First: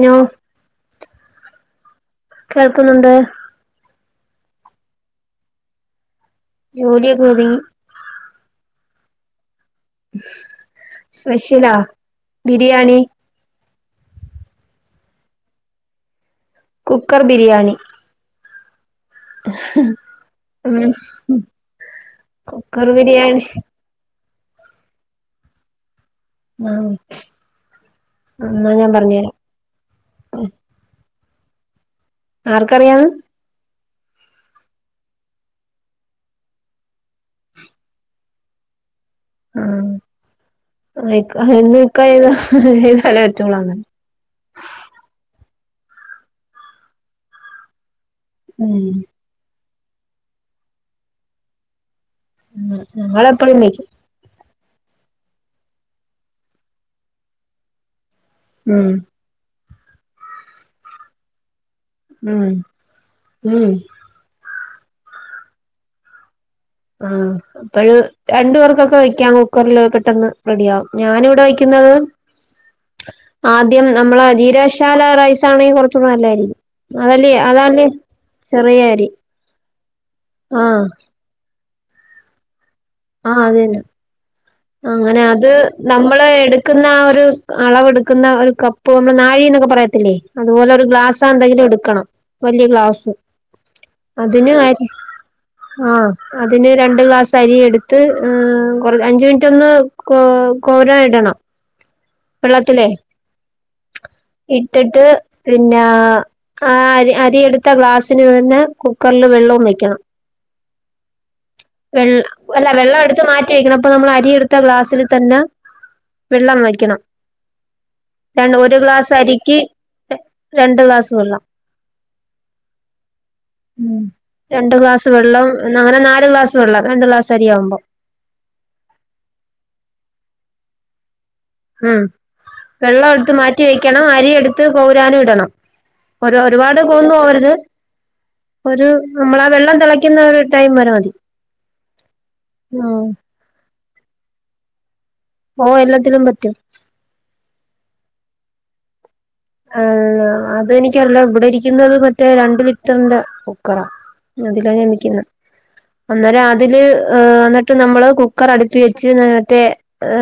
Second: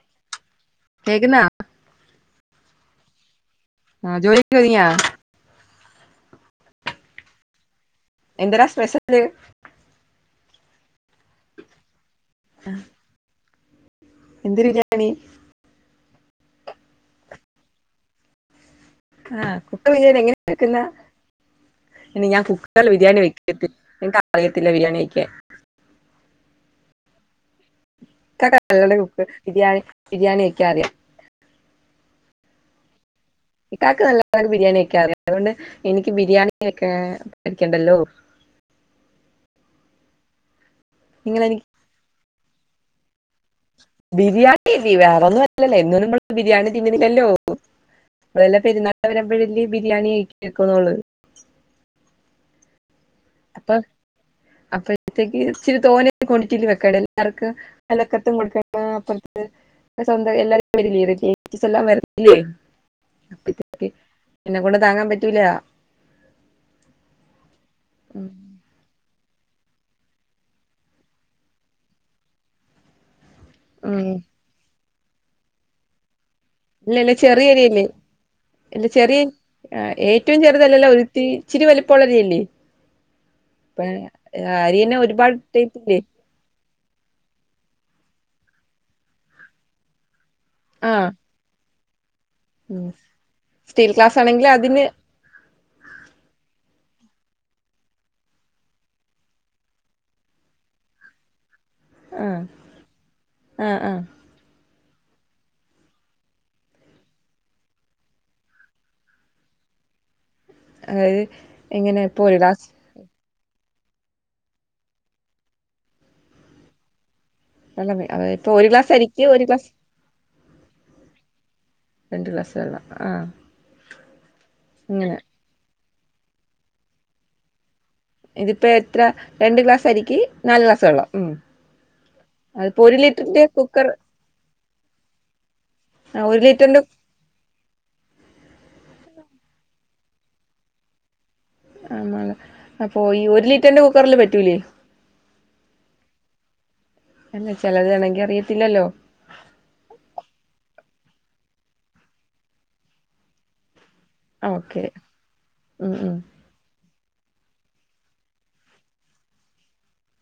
ഞോ കേക്കുന്നൊ കേൾക്കുന്നുണ്ട് ആഹ് ജോലിഒക്കെ ഒതുങ്ങിയോ ജോലി ഒക്കെഒതുങ്ങി എന്തെരാ സ്പെഷ്യല് സ്പെഷ്യലാ? ബിരിയാണി എന്ത്‌ ബിരിയാണി കുക്കർ ബിരിയാണി ആഹ് കുക്കർ ബിരിയാണി എങ്ങനെ ഉം വെക്കുന്ന ഇനി ഞാൻ കുക്കറിൽ ബിരിയാണി വെക്കത്തില്ല എനക്ക് അറിയത്തില്ല ബിരിയാണി വെക്കാൻ ആഹ് [unintelligible] എന്നാ ഞാൻ കുക്ക് പറഞ്ഞുതരാം ബിരിയാണി ബിരിയാണി ഒക്കെ അറിയാം ആർക്കറിയാന്ന് ഇക്കാക്ക് നല്ലോണം ബിരിയാണി വെക്കാറിയ അതുകൊണ്ട് എനിക്ക് ബിരിയാണി വെക്കാൻ പഠിക്കണ്ടല്ലോ ആ നിങ്ങൾ ഇക്കാ എനിക്ക് എന്നും ഇക്കാ ചെയ് ചെയ്താലേ പറ്റൊള്ളൂ അങ്ങനെ ബിരിയാണിയല്ലേ വേറെ ഒന്നും അല്ലല്ലോ എന്നും നമ്മള് ബിരിയാണി തിന്ന്ണില്ലല്ലോ അളെല്ലാം ഉം പെരുന്നാൾ വരമ്പഴല്ലേ ബിരിയാണി വെക്കുന്നുള്ളു ഞങ്ങൾ എപ്പഴും വെക്കും അത്തേക്ക് ഇച്ചിരി തോനെ ക്വാണ്ടിറ്റിൽ വെക്ക എല്ലാർക്കും അലക്കത്തും കൊടുക്ക ഉം അപ്പുറത്ത് സര്യം എല്ലും വരില്ല എല്ലാം വരുന്നില്ലേ ഉം ഉം അ എന്നെ കൊണ്ട് താങ്ങാൻ പറ്റൂല ആ അപ്പോഴ് രണ്ടു പേർക്കൊക്കെ വ യ്ക്കാൻ കുക്കറിൽ പെട്ടെന്ന് റെഡിയ ആകും ഞാാനിവിടെ വയ്ക്കുന്നത് ആദ്യം ഉം നമ്മള് ജീരക ശാല റൈസ ആണെങ്കിൽ കൊറച്ചൂടി നല്ലായിരിക്കും ഇല്ല ഇല്ല അതല് ചെറിയ അതല്ല അരിയല്ലേ ഇല്ല ചെറിയ ഏറ്റവും ആഹ് ചെറുതല്ലല്ല ഒരുത്തി ഇച്ചിരി വലിപ്പോള്ള അരി അല്ലെ ആ അതന്നെ തന്നെ അങ്ങനെ ഒരുപാട് അത് ടൈപ്പില്ലേ നമ്മള് എടു എടുക്കുന്ന ആ ഒരു അളവെടുക്കുന്ന ഒരു കപ്പ് നമ്മൾ നാഴി എന്നൊക്കെ പറയത്തില്ലേ അതുപോലെ ഒരു ആഹ് ഗ്ലാസ്സാ ന്തെങ്കിലും എടുക്കണം വലിയ ഉം ഗ്ലാസ് സ്റ്റീൽ ഗ്ലാസ് ആണെങ്കിൽ അതിന് അരി ആ അതിന് രണ്ട് ഗ്ലാസ്‌ സരിയ എടുത്ത് കൊറ അഞ്ച് മിനിറ്റ് ഒന്ന് കോ കോരം ഇടണം ആഹ വെള്ളത്തിലേ ആഹ ആഹ ഇട്ടിട്ട് പിന്ന അരി എടുത്ത ഗ്ലാസിന് തന്നെ കുക്കറിൽ വെള്ള വെക്കണം അതായത് എങ്ങനെ ഇപ്പൊ ഒരു ഗ്ലാസ് വെള്ള വെള്ളം എടുത്തു മാറ്റി പ്പ നമ്മൾ അരിയെടുത്ത ഗ്ലാസ്സിൽ തന്നെ വെള്ളം വെക്ക്ണം വെള്ളം വെ- അതായത് ര ഇപ്പൊ ഒരു ഗ്ലാസ് ഒരു അരിക്ക് ഗ്ലാസ് രണ്ട് ഗ്ലാസ്‌ വെള്ളം രണ്ട് ഗ്ലാസ്‌ വെള്ളം രണ്ടു ഗ്ലാസ്‌ അങ്ങനെ വെള്ളം അങ്ങനെ നാലു ഗ്ലാസ്സ് വെള്ളം രണ്ടു ഗ്ലാസ് അരിയാവുമ്പോം ഇതിപ്പോ എത്ര രണ്ട് ഗ്ലാസ്അരിക്ക് നാലു ഗ്ലാസ്‌ വെള്ളം ഉം ഉം അതിപ്പോ ഒരു വെള്ളം എടുത്ത് ലിറ്ററിന്റെ മാറ്റി കുക്കർ വെക്കണം അരിയ എടുത്ത് പൗരാനും ഇടണം ആ ഒരു ഒരുപാട് ലിറ്ററിന്റെ തോന്നുവരുത് ഒരു നമ്മളാ വെള്ളം തെളയ്ക്കുന്ന ഒരു ടൈം വരെ മതി ആള അപ്പൊ ആഹ് ഈ ഒരു ലിറ്ററിന്റെ കുക്കറില് പറ്റൂലേ ഓ എല്ലാത്തിനും പറ്റും അല്ല ചിലതാണെങ്കി അറിയത്തില്ലല്ലോ ആ അതെനിക്കറില്ല ഇവിടെ ഇരിക്കുന്നത് മറ്റേ രണ്ട് ലിറ്ററിന്റെ കുക്കറ ആ ഓക്കെ അതിലഞാവെയ്ക്കുന്നെ ഉം ഉം അന്നേരം അതില് [unintelligible] ഹ ന്നിട്ട് നമ്മള് കുക്കർ അടച്ചുവെച്ച് മറ്റേ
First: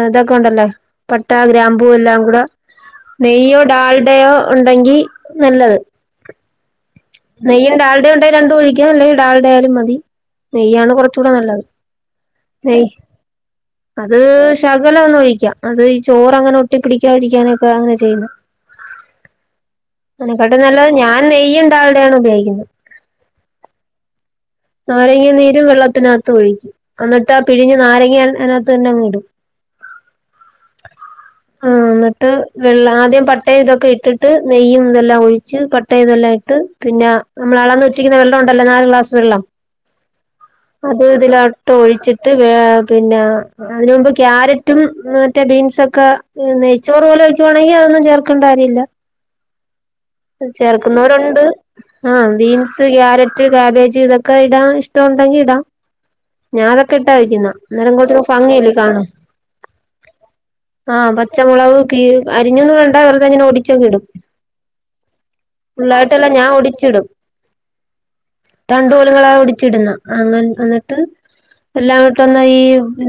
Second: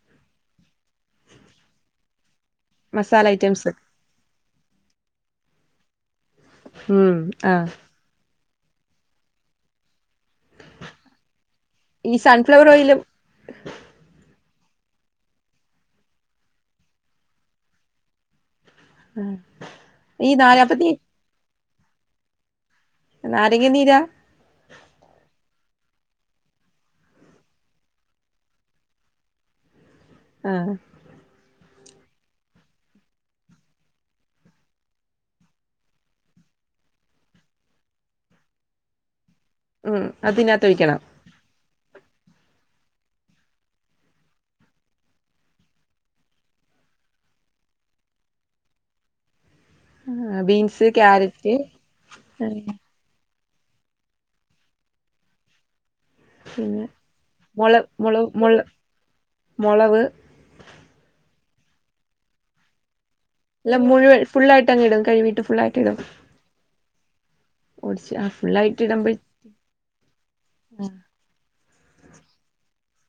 ഇതൊക്കെ ഉണ്ടല്ലേ പട്ട ഗ്രാമ്പൂ ഗ്രാമ്പു എല്ലാം കൂടെ മസാല ഐറ്റംസ് എല്ലാം ഉണ്ടെങ്കി നല്ലത് ഉം നെയ്യും ആഹ് ഡാൽഡയും ഉണ്ടെങ്കിൽ രണ്ടും ഒഴിക്കാം അല്ലെങ്കി ഡാൽഡാ ആയാലും മതി നെയ്യാണ് കുറച്ചുടെ നല്ലത് ഈ സൺഫ്ലവർ നെയ്യ് ഓയിലും അത് ശകലം ഒന്ന് ഒഴിക്കാം അത് ഈ ചോറങ്ങനെ ഒട്ടിപ്പിടിക്കാതിരിക്കാന ഒക്കെ അങ്ങനെ ചെയ്യുന്നു ഈ അയിനാ കാട്ടിലും നാലാപ്പത്തി നല്ലത് ഞാൻ നെയ്യും ഡാൾഡയും ആണ് ഉപയോഗിക്കുന്നത് നാരങ്ങ നീരാ നാരങ്ങ നീരും വെള്ളത്തിനകത്ത് ഒഴിക്കും എന്നിട്ട് ആ പിഴിഞ്ഞാ നാരങ്ങ അയിനകത്ത് തന്നെങ്ങടും ആ ആഹ് ന്നട്ട് ആദ്യം പട്ടതൊക്കെ ഇട്ടിട്ട് നെയ്യും ഇതെല്ലാം ഒഴച്ച് പട്ടയതെല്ലാംട്ട് പിന്നെ നമ്മൾ അളന്നു വെച്ചിക്കുന്ന വെള്ളം ഉണ്ടല്ലോ നല് ഗ്ലാസ്‌ വെള്ളം ഉം അത് ഇനാത്തൊയിക്കണം ഇട്ട് ഒഴിച്ചിട്ട് പിന്നെ അതിന് മുമ്പ് കാരറ്റും മറ്റേ ബീമ്സൊക്കെ നെയ്ച്ചോറ് പോലെ വയ്ക്കുവാണെങ്കിൽ അതൊന്നും ചേർക്കേണ്ട കാര്യമല്ല ആ ബീൻസ് ചേർക്കുന്നൊരുണ്ട് ക്യാരറ്റ് ആഹ് ആ ബീമ്സ് കാരറ്റ് കാബേജ് ഇതോക്കെ ഇടാൻ ഇഷ്ട ഉണ്ടെങ്കിൽ ഇടാം ഞാൻ പിന്നെ ഒക്കെ ഇട്ട വയ്ക്കുന്നേ മൊള അന്നേരം മൊള കൊറച്ചൂട മൊള ഭംഗിയല്ലേ കാണൻ മൊളവ് ആഹ പച്ചമുളക് ഒക്കെ കി അരിഞ്ഞൊന്നും വേണ്ട വെറുതെ ഇങ്ങനെ അല്ല ഒടിചങ് ഇടും മുഴുവൻ ഫുള്ളായിട്ട് അങ്ങ് ഇടും കഴുവിട്ട് ഫുള്ളായിട്ട് ഇടും ഫുള്ളായിട്ടല്ല ഞാൻ ഒടിച്ചിടും ഓടിച്ച് ആ ഫുള്ളായിട്ട് ഇടും ങ്ങളാ ഓടിച്ചിടുന്നെ ആ ഇന്നട്ട് എല്ലായിട്ടൊന്ന ഈ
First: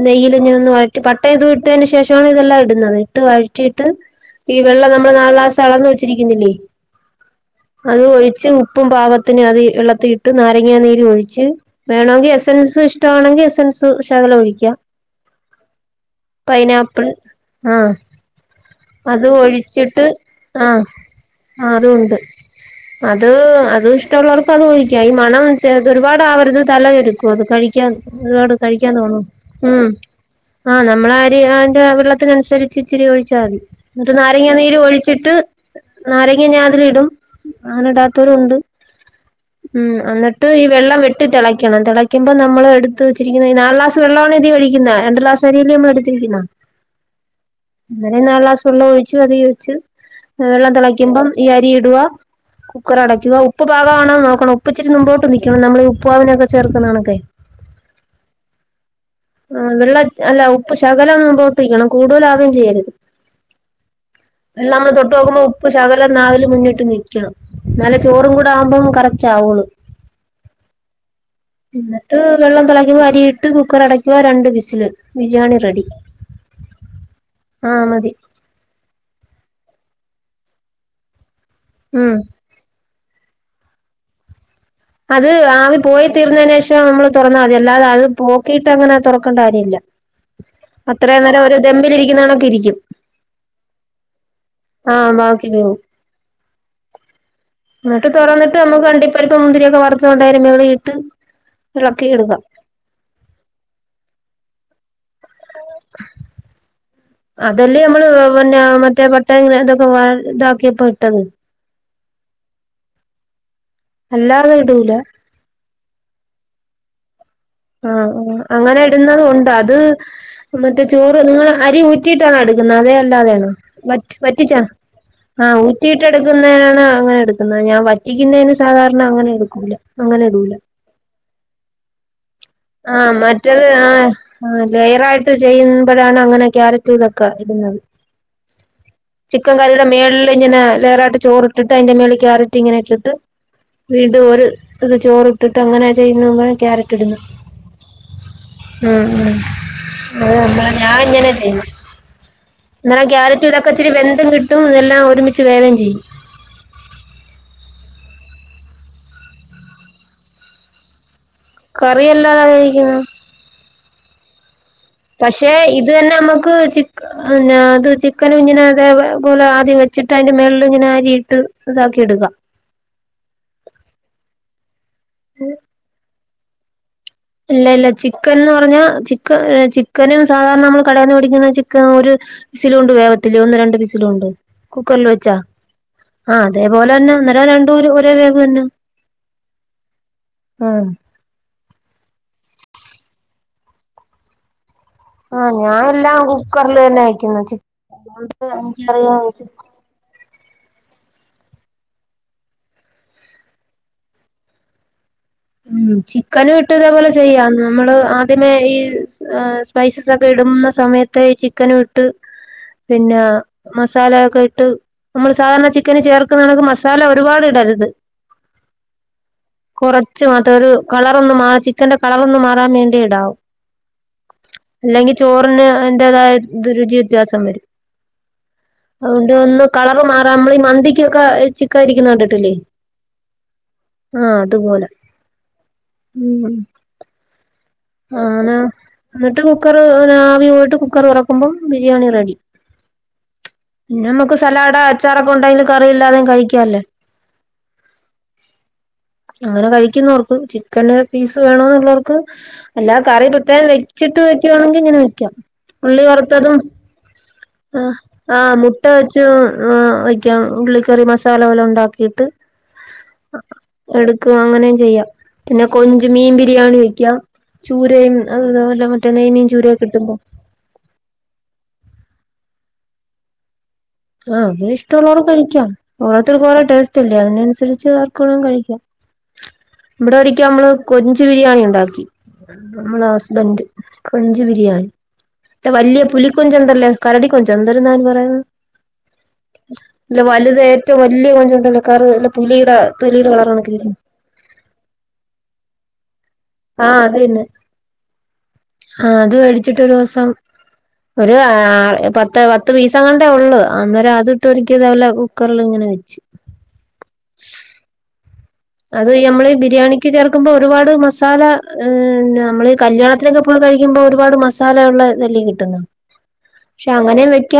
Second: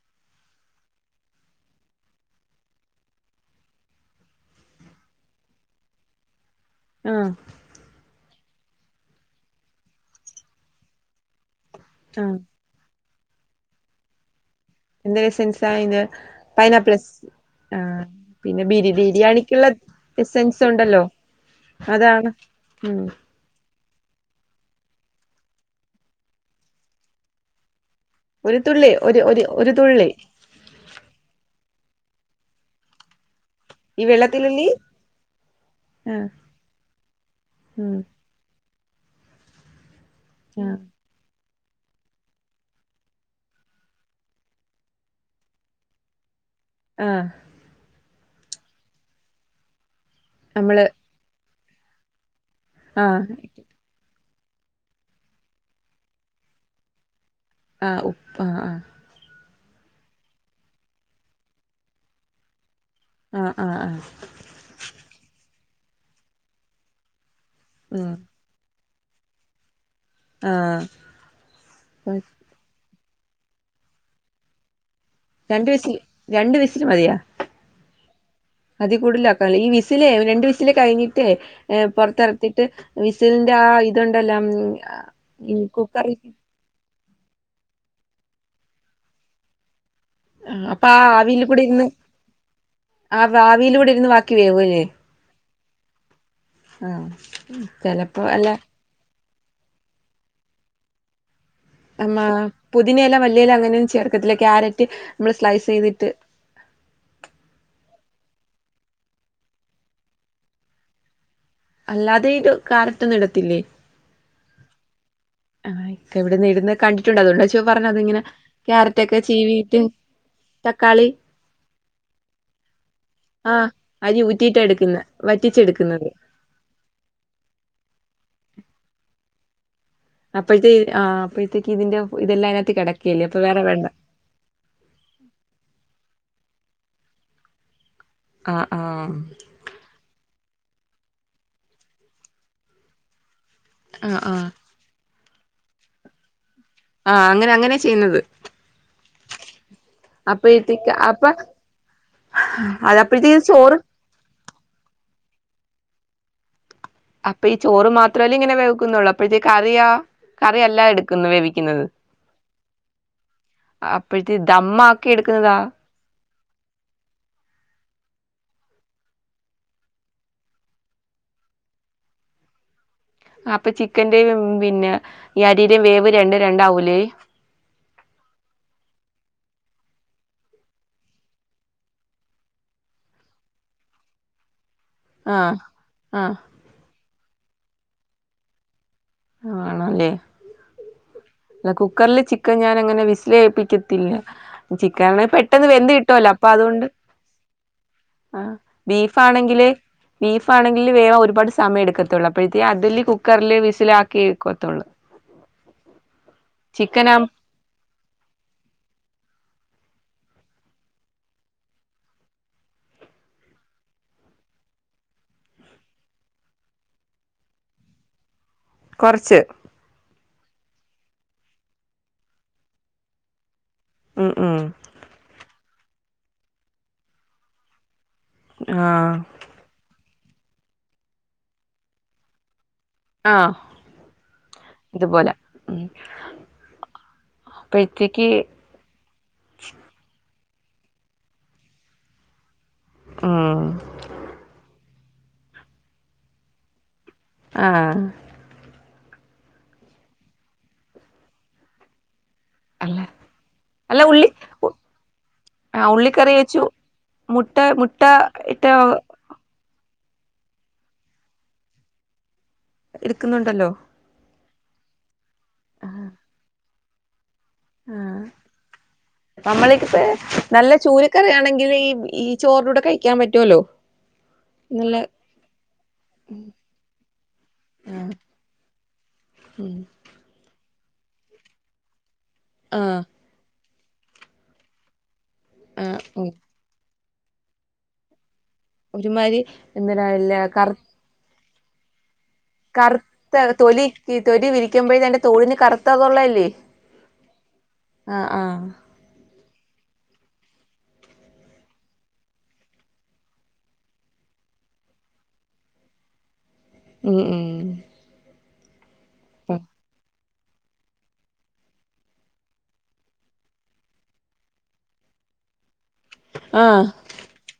നെയ്യിൽ ഇങ്ങെ ഒന്ന് വഴറ്റി പട്ടയൊക്കെ ഇട്ടതിന് ശേഷമാണ് ഇതെല്ലാം ഇടുന്നത് ഇട്ട് വഴറ്റി ട്ട് ഈ വെള്ളം നമ്മള് നാല്ഗ്ലാസ്‌ അളന്നു വെച്ചിരിക്കുന്നില്ലേ ആ ലേശം ഉപ്പും പാകത്തിന് അത് വെള്ളത്തിട്ട് നാരങ്ങ നീര് ഒഴിച്ച് വേണമെങ്കിൽ ആ എസൻസ് ഇഷോ ആണെങ്കിൽ എസൻസ് ശകലം ഒഴിക്കാം എന്ത് എസൻ സായിൻ പൈനാപ്പ്ൾ പൈനാപ്പിൾ എസ്ൻസ് ആ ആഹ് പിന്നെ ബിരി അത് ബിരിയാണിക്കുള്ള എസൻസ് ഉണ്ടല്ലോ ആ അതുണ്ട് അതാണ് ഉം അത് അത് മറ്റുള്ളവർക്ക് അത് കഴിക്കാം ഈ മണം ഒരുപാട് അവരുത് തലവെരുക്കും അത് കഴിക്കും ഒരു തുള്ളി കഴിക്കാൻ ഒരു തോന്നൂ ഒരു ഒരു ഉ തുള്ളി ആഹ് നമ്മളാ അരിക് അനുസരിച് വെള്ളത്തിനുസരിച്ച് ഇച്ചിരി ഒഴിച്ചാതി ഈ എന്നിട്ട് നാരങ്ങ വെള്ളത്തിലുള്ളി നീര് ഒഴിച്ചിട്ട് ആഹ് നാരങ്ങ ഞാതിൽ ഇടും അങ്ങനെ ഉം ഇടാത്തോ രും ഉണ്ട് ഉം അന്നിട്ട് ഈ ആഹ് വെള്ളം വെട്ടി തിളക്കിണം വണം തിളക്കുമ്പോ നമ്മള് എടുത്ത് വെച്ചിരിക്കുന്ന നാല്ക്ലാസ് വെള്ള ആണ ഇതി ഒഴിക്കുന്നേ രണ്ട് ക്ലാസ്സരിയല്ലേ നമ്മ എടുത്തിരിക്ക്ണേ ആ അന്നനെ നാല് ക്ലാസ്സ് വെള്ളമൊഴിച്ചു അതി ഒഴിച്ചു വെള്ളം നമ്മള് തിളയ്കുമ്പോ ഈ അരി ഇടുവാ കുക്കർ ആഹ് അടയ്ക്കുക ഉപ്പ് പകാണോ നോ ണം ഉപ്പ് ഇച്ചിരി മുമ്പോട്ട് നിക്കണം നമ്മൾ ഉപ്പുവാവിനൊക്കെ ചേർക്കുന്നണൊക്കെ ആഹ് ഉപ്പാ ആഹ് ആഹ ആ വെള്ള അല്ല ഉപ്പ് ശകലം ഒന്ന് മുമ്പോട്ട് നിക്കണം കൂടുതല ആവേയും ചെയ്യരുത് ആഹ് ആഹ് ആഹ് വെള്ള നമ്മൾ തൊട്ട് നോക്കുമ്പോൾ ഉപ്പ് ശകലം നവിൽ മുന്നിട്ട് നിക്കണം ന്നലെ ഉം ചോറും കൂടെ ആവുമ്പോം കറക്റ്റ് ആവുള്ളൂ ആ എന്നിട്ട് വെള്ളം തിളക്കുമ്പോ അരിയിട്ട് കുക്കർ അടക്കുവ രണ്ട് വിസിൽ രണ്ട് വിസിൽ രണ്ട് വിസിൽ മതിയാ ആ മതി അതി കൂടുതല ആാക്കല്ലോ ഈ വി വിസിലേ രണ്ട് വിസില് കഴിഞ്ഞിട്ടേ ഉം പുറത്തിറത്തിട്ട് വിസിലിന്റെ ആ ഇതുണ്ടല്ലാം അത് ആവി പോയി തീർന്നതിനന് ശേഷം നമ്മള് തുറന്നാൽ മതി അല്ലാതെ അത് പോക്കിയിട്ട് അങ്ങനെ തുറക്കേണ്ട കാര്യമില്ല ആഹ് അപ്പൊ ആ അത്രയും ആവിൽ നേരം ഒരു കൂടി ഇരുന്ന് ദമ്പിലിരിക്കുന്നണൊക്കെ ഇരിക്കും ആ ആവിയിലൂടെ ഇരുന്ന് ബാക്കി വേവൂല്ലേ ആ ബാക്കി വേവും ആഹ് എന്നിട്ട് ചെലപ്പോ അല്ല തുറന്നിട്ട് നമ്മു കണ്ടി അണ്ടിപ്പരിപ്പ് മുന്തിരിയക്കെ വറുത്തുകൊണ്ട് അയിന്റെ മേലെ ഇട്ട് ഇളക്കി ആ എടുക്കാം പുതിനയില മല്ലിയില അങ്ങനെയന്നും ചേർക്കത്തില്ല ക്യാരറ്റ് നമ്മള് സ്ലൈസ് ചെയ്തിട്ട് അതെല്ലേ നമ്മള് പിന്നെ മറ്റേ പട്ടങ്ങന ഇതൊക്കെ ഇതാക്കിയപ്പോ ഇട്ടത് അല്ലാതെ ഇ ഒരു കാരറ്റ് ഒന്നും ഇടത്തില്ലേ അല്ലാതെ ഇടൂല ആ ഇക്ക ഇവിടെന്ന് ഇടന്ന് കണ്ടിട്ടുണ്ട് അതൊണ്ടണ്ട് ചേ ആ ആ അങ്ങനെ ഇടുന്നത ഉണ്ട് അത് ചീവീട്ട് മറ്റേ തക്കാളി ചോറ് നിങ്ങ അരി ഊറ്റിയിട്ടാണ് അതല്ലത ആഹ് അരി [unintelligible] വറ്റിച്ച ഊറ്റിയിട്ടാ എടുക്കുന്നെ ആ ഊറ്റിയിട്ട വറ്റിച്ചെടുക്കുന്നത് എടുക്കുന്നാണ് അങ്ങനെ എടുക്കുന്നത് ഞാൻ വറ്റിക്കുന്നതിന് സാധാരണ അങ്ങനെ എടുക്കൂല അങ്ങനെ ഇടൂല അപ്പോഴത്തെേ ആ് അപ്പോഴത്തേക്ക് ഇതിന്റെ ഇതെല്ലാം ആ കിടക്കല്ലേ അപ്പൊ വേറെ മറ്റത് വേണ്ട ആ ലെയയറായിട്ട് ചെയ്യുമ്പോഴാണ് അങ്ങനെ ക്യാരറ്റ് ഒക്കെ ഇടുന്നത് ആ ആ ചിക്കൻ കറിയുടെ മേളിൽ ഇങ്ങനെ ലെയർ ആയിട്ട് ചോറ് ഇട്ടിട്ട് അയിന്റെ മേലിൽ കേരറ്റ് ഇട്ടിട്ട് വീണ്ടും ആഹ് ഒരു ആഹ് ഇത് ചോറി ഇട്ടിട്ട് അങ്ങനെ ചെയ്യുന്ന കക്യാരറ്റ് ഇടുന്നു ആഹ് അങ്ങനെ അങ്ങനെ ചെയ്യുന്നത് ഉം ഉം [unintelligible] ഞാൻ അപ്പഴത്തേക്ക് അ അപ്പൊ ങ്ങനെല്ല എന്നന്നോല അതപ്പോഴത്തേക്ക് ക്യാരറ്റ് ചോറ് ഇതക്കച്ചിരി വെ ന്തും കിട്ടും എല്ലാം ഒരുമിച്ച് വേവും ചെയ്യും അപ്പൊ ഈ ചോറ് മാത്രമല്ലേ ഇങ്ങനെ വെക്കുന്നുള്ളൂ അപ്പഴത്തെ കറിയാ കറി അല്ല എടു കറിയല്ലാതാ എങ്ങനെ കഴിക്കാ അപ്പോഴത്തെ ദമ്മാക്കി പക്ഷെ എടുക്കുന്നതാ ഇത് തന്നെ നമ്മക്ക് അത് ചിക്കന ചിക്കൻ ഇങ്ങനെ അതേപോലെ ആദ്യം വെച്ചിട്ട് അതിന്റെ മെള്ള ഇങ്ങനെ അരിയിട്ട് ഇതാക്കി എടുക്കാം അപ്പൊ ചിക്കന്റെ പിന്നെ ഈ അരി ന്റെയും വേവ് രണ്ട് രണ്ടാവൂലേ ഇല്ല ഇല്ല ചിക്കൻന്ന് പറഞ്ഞാ ചിക്കൻ ചിക്കനും സാധാരണ നമ്മൾ കടന്ന് പിടിക്കുന്ന ചിക്കൻ ഒരു വിസിലുകൊണ്ട് വേഗത്തില്ലേ ഒന്ന് രണ്ട് വിസിലുകൊണ്ട് കുക്കറിൽ വെച്ചാ ആഹ് ആ ആഹ് അതേപോലെ തന്നെ അന്നേരം രണ്ടൂര് ഒരേ വേവ് തന്നെ ആണല്ലേ ആ അല്ല കുക്കറില് ചിക്കൻ ഞാൻ അങ്ങനെ വിശല് ചേയ്യപ്പിക്കത്തില്ല ചിക്കണ ആ പെട്ടെന്ന് ഞാൻ വെന്ത് എല്ലാം കിട്ടല്ലോ അപ്പൊ കുക്കറിൽ അതുകൊണ്ട് തന്നെ വയ്ക്കുന്നു ചിക്കൻ ആ എനിക്കറിയാം ബീഫാണെങ്കില് ബീഫ ആണെങ്കില് വേവാ ഒരുപാ സമയം എടുക്കത്തുള്ളൂ അപ്പോഴത്തെേ അതില് കുക്കറില് വിസിലാക്കിക്കത്തുള്ളൂ ഉ ചിക്കന് ഇട്ടതേ പോലെ ചെയ്യാന്ന് നമ്മള് ആദ്യമേ ഈ സ്പൈസസ ഒക്കെ ഇടുന്ന സമയത്ത് ചിക്കന് ഇട്ട് പിന്നെ മസാലയൊക്കെ ഇട്ട് നമ്മൾ സാധാരണ ചിക്കന് ചേർക്കുന്നണക്ക് മസാല ഒരുപാട് ഇടരുത് കുറച്ച് കുറച്ച് മാത്രം ഒരു കളറ ഒന്നും മാ ചിക്കന്റെ കളറൊന്നും മാറാൻ വേണ്ടി ഇടാവും ഉം ഉം അല്ലെങ്കിൽ ചോറിന് അറതായ രുചി വ്യത്യാസം വരും ആഹ് അതുകൊണ്ട് ഒന്ന് കളർ മാറാൻ നമ്മള ഈ മന്തിക്കൊക്കെ ചിക്കായിരിക്കുന്നെ കണ്ടിട്ടില്ലേ ആ അതുപോലെ അതുപോലെ ആനെ എന്നിട്ട് കുക്കർ ആവി പോയിട്ട് കുക്കർ തുറക്കുമ്പം ബിരിയാണി റെഡി ഉം പിന്നെ നമ്മുക്ക് സലാഡ് അച്ചാറൊക്കെ ഉണ്ടെങ്കിൽ കറിയില്ലാതെും കഴിക്കല്ലേ ആ അങ്ങനെ കഴിക്കുന്നവർക്ക് ചിക്കൻ പീസ് വേണന്നുള്ളവർക്ക് എല്ലാ അല്ല കറി പ്രത്യേകം അല്ല വെച്ചിട്ട് ഉള്ളി വയ്ക്കുവാണെങ്കി ഇങ്ങനെ വെക്കാം ആഹ് ഉള്ളി ഉള്ളിക്കറി വറുത്തതും വെച്ചു മുട്ട ആ മുട്ട ആ ഇട്ട മുട്ട വെച്ചും ആ കം ഉള്ളിക്കറി മസാല പോലെ ഉണ്ടാക്കിയിട്ട് എടുക്കുന്നുണ്ടല്ലോ എടുക്കുക അങ്ങനെയും ചെയ്യാം പിന്നെ കൊഞ്ച് മീൻ ബിരിയാണി വെക്ക ആ നെയ്മീൻ ചൂരയൊക്കെ നമ്മളക്ക്പ്പ കിട്ടുമ്പോ നല്ല ചൂല കരിയാണെങ്കിൽ ഈ ഈ ചോറിൻ്റെ കൂടെ കഴിക്കാൻ പറ്റുവല്ലോ ആ അവര് നല്ല ഇഷ്ടമുള്ളവർ കഴിക്കാം ഓരോത്തർക്ക് ഓരോ ടേസ്റ്റ് ഇല്ലേ അതിനനുസരിച്ച് ആഹ് ആർക്ക് വേണോ കഴിക്കാം ഉം ഇവിടെ ഒരിക്കും നമ്മള് കൊഞ്ച് ബിരിയാണി ഉണ്ടാക്കി ആഹ് നമ്മള ഹസ്ബന്ഡ് കൊഞ്ച് ബിരിയാണി ആഹ് വലിയ പുലി ഉം കൊഞ്ചം ഉണ്ടല്ലോ കരടി കൊഞ്ചോ എന്താ അതിന് പറയുന്നത് ഒരുമാതിരി ഇല്ല എന്തിനാല്ല വലുത കറ ഏറ്റവും വലിയ കൊഞ്ച് ഉണ്ടല്ലോ കർ കർ കറുത്ത തൊലി തൊലി വിരിക്കുമ്പോഴേ തന്റെ തൊഴിന് കറുത്തതുള്ള ആഹ് അത് തന്നെ ആഹ് ആ അത് മേടിച്ചിട്ട് ഒരു ദിവസം ഒരു പത്ത് പത്ത് പീസ കൊണ്ടേ ഉള്ളു അന്നേരം അത് ഇട്ടരിക്കിയതല്ല കുക്കറിൽ ഇങ്ങനെ വച്ച് ഉം ഉം അത് നമ്മള് ബിരിയാണിക്ക് ചേർ ക്കുമ്പോ ഒരുപാട് മസാല നമ്മള് കല്യാണത്തിനൊക്കെ പോയി കഴിക്കുമ്പോ ഒരുപാട് മസാല ഉള്ളത ലേ കിട്ടുന്ന് ആഹ് പക്ഷെ അങ്ങനെ വെക്ക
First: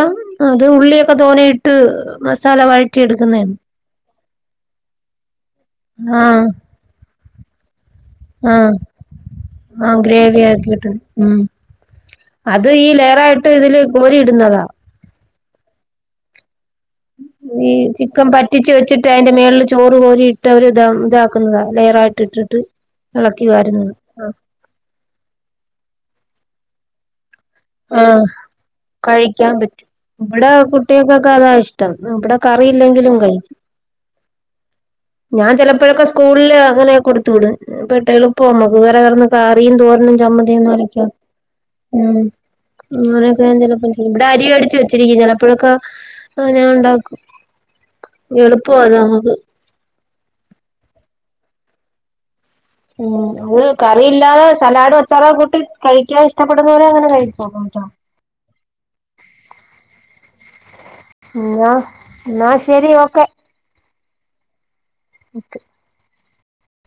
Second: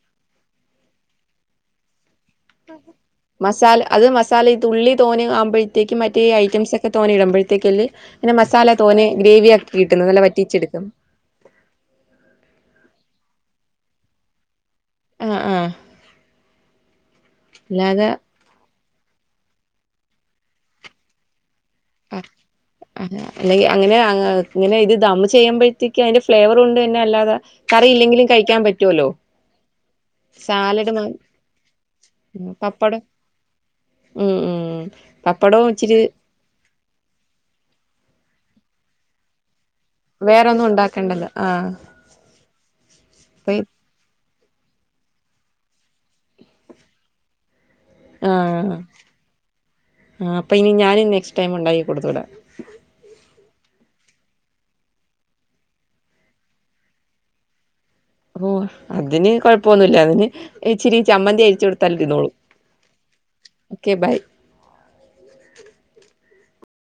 അത് ഉള്ളിയൊക്കെ തോണയിട്ട് മസാല അത് മസാല തുള്ളി തോന്നി ആവുമ്പോഴേ ലേക്ക് മറ്റേ ആഹ് ഐറ്റംസ് ഒക്കെ തോനേയിടുമ്പോഴത്തേക്കല് പിന്നെ ആഹ് മസാല തോന്നെ ഗ്രേവി ആക്കി ആഹ് കിട്ടുന്നു നല്ല ഗ്രേവി വറ്റിച്ചെടുക്കും ആക്കിയിട്ടുണ്ട് ഉം അത് ഈ ലെയറായിട്ട് ഇതില് കോരിയിടുന്നതാ ആ ആ ഈ ചിക്കൻ പറ്റിച് വെച്ചിട്ട് അതിന്റെ മേളില് ചോറ് കോരിയിട്ട് അവര് ഇതാ ഇതാക്കുന്നതാണ് റായിട്ട ഇട്ടിട്ട് അ അല്ലെ വാരുന്നത് അങ്ങനെ ഇങ്ങനെ ഇത് ദം ചെയ്യുമ്പഴത്തേക്കും അതിന്റെ ഫ്ലേവർ കൊണ്ട് തന്നെ അല്ലാത ആ കഴിക്കാൻ പറ്റും ഇവിടെ സാലഡ് മാ കുട്ടികൾക്കൊക്കെ അതാ ഇഷ്ടം ഇവിടെ പപ്പടം കറിയില്ലെങ്കിലും കഴിക്കും ഉം ഉം ഞാൻ പപ്പടവും ഇച്ചിരി ചിലപ്പോഴൊക്കെ സ്കൂളില് അങ്ങനെ കൊടുത്തു വിടും പട്ട എളുപ്പമ്മക്ക് യും തോരനും ചമ്മന്തിയും വേറൊന്നും അനക്കെ ഉണ്ടാക്കണ്ടല്ലോ ആഹ് ഉം അപ്പ അരി അടിച്ച് വെച്ചിരിക്ക ചിലപ്പോഴൊക്കെ അങ്ങനെ ഉണ്ടാക്കും ആ എളുപ്പവാ അത് നമുക്ക് ആ അപ്പൊ ഇനി ഞാനും നെക്സ്റ്റ് ടൈം ഉണ്ടായി കൊടുത്ത് വിട ഉം അത് കറിയില്ലാതെ സലാഡ് വച്ചാറ കൂട്ടി കഴിക്കാൻ ഇഷ്ടപ്പെടുന്നവരെ അങ്ങനെ കഴി കേട്ടോ ഓ അതിന് കൊഴപ്പൊന്നുമില്ല അതിന് ച്ചിരി ചമ്മന്തി അരിച്ചു എന്നാ കൊടുത്താല് ഇരുന്നോളൂ എന്നാ ശരി ഓക്കെ ബൈ ഓക്കെ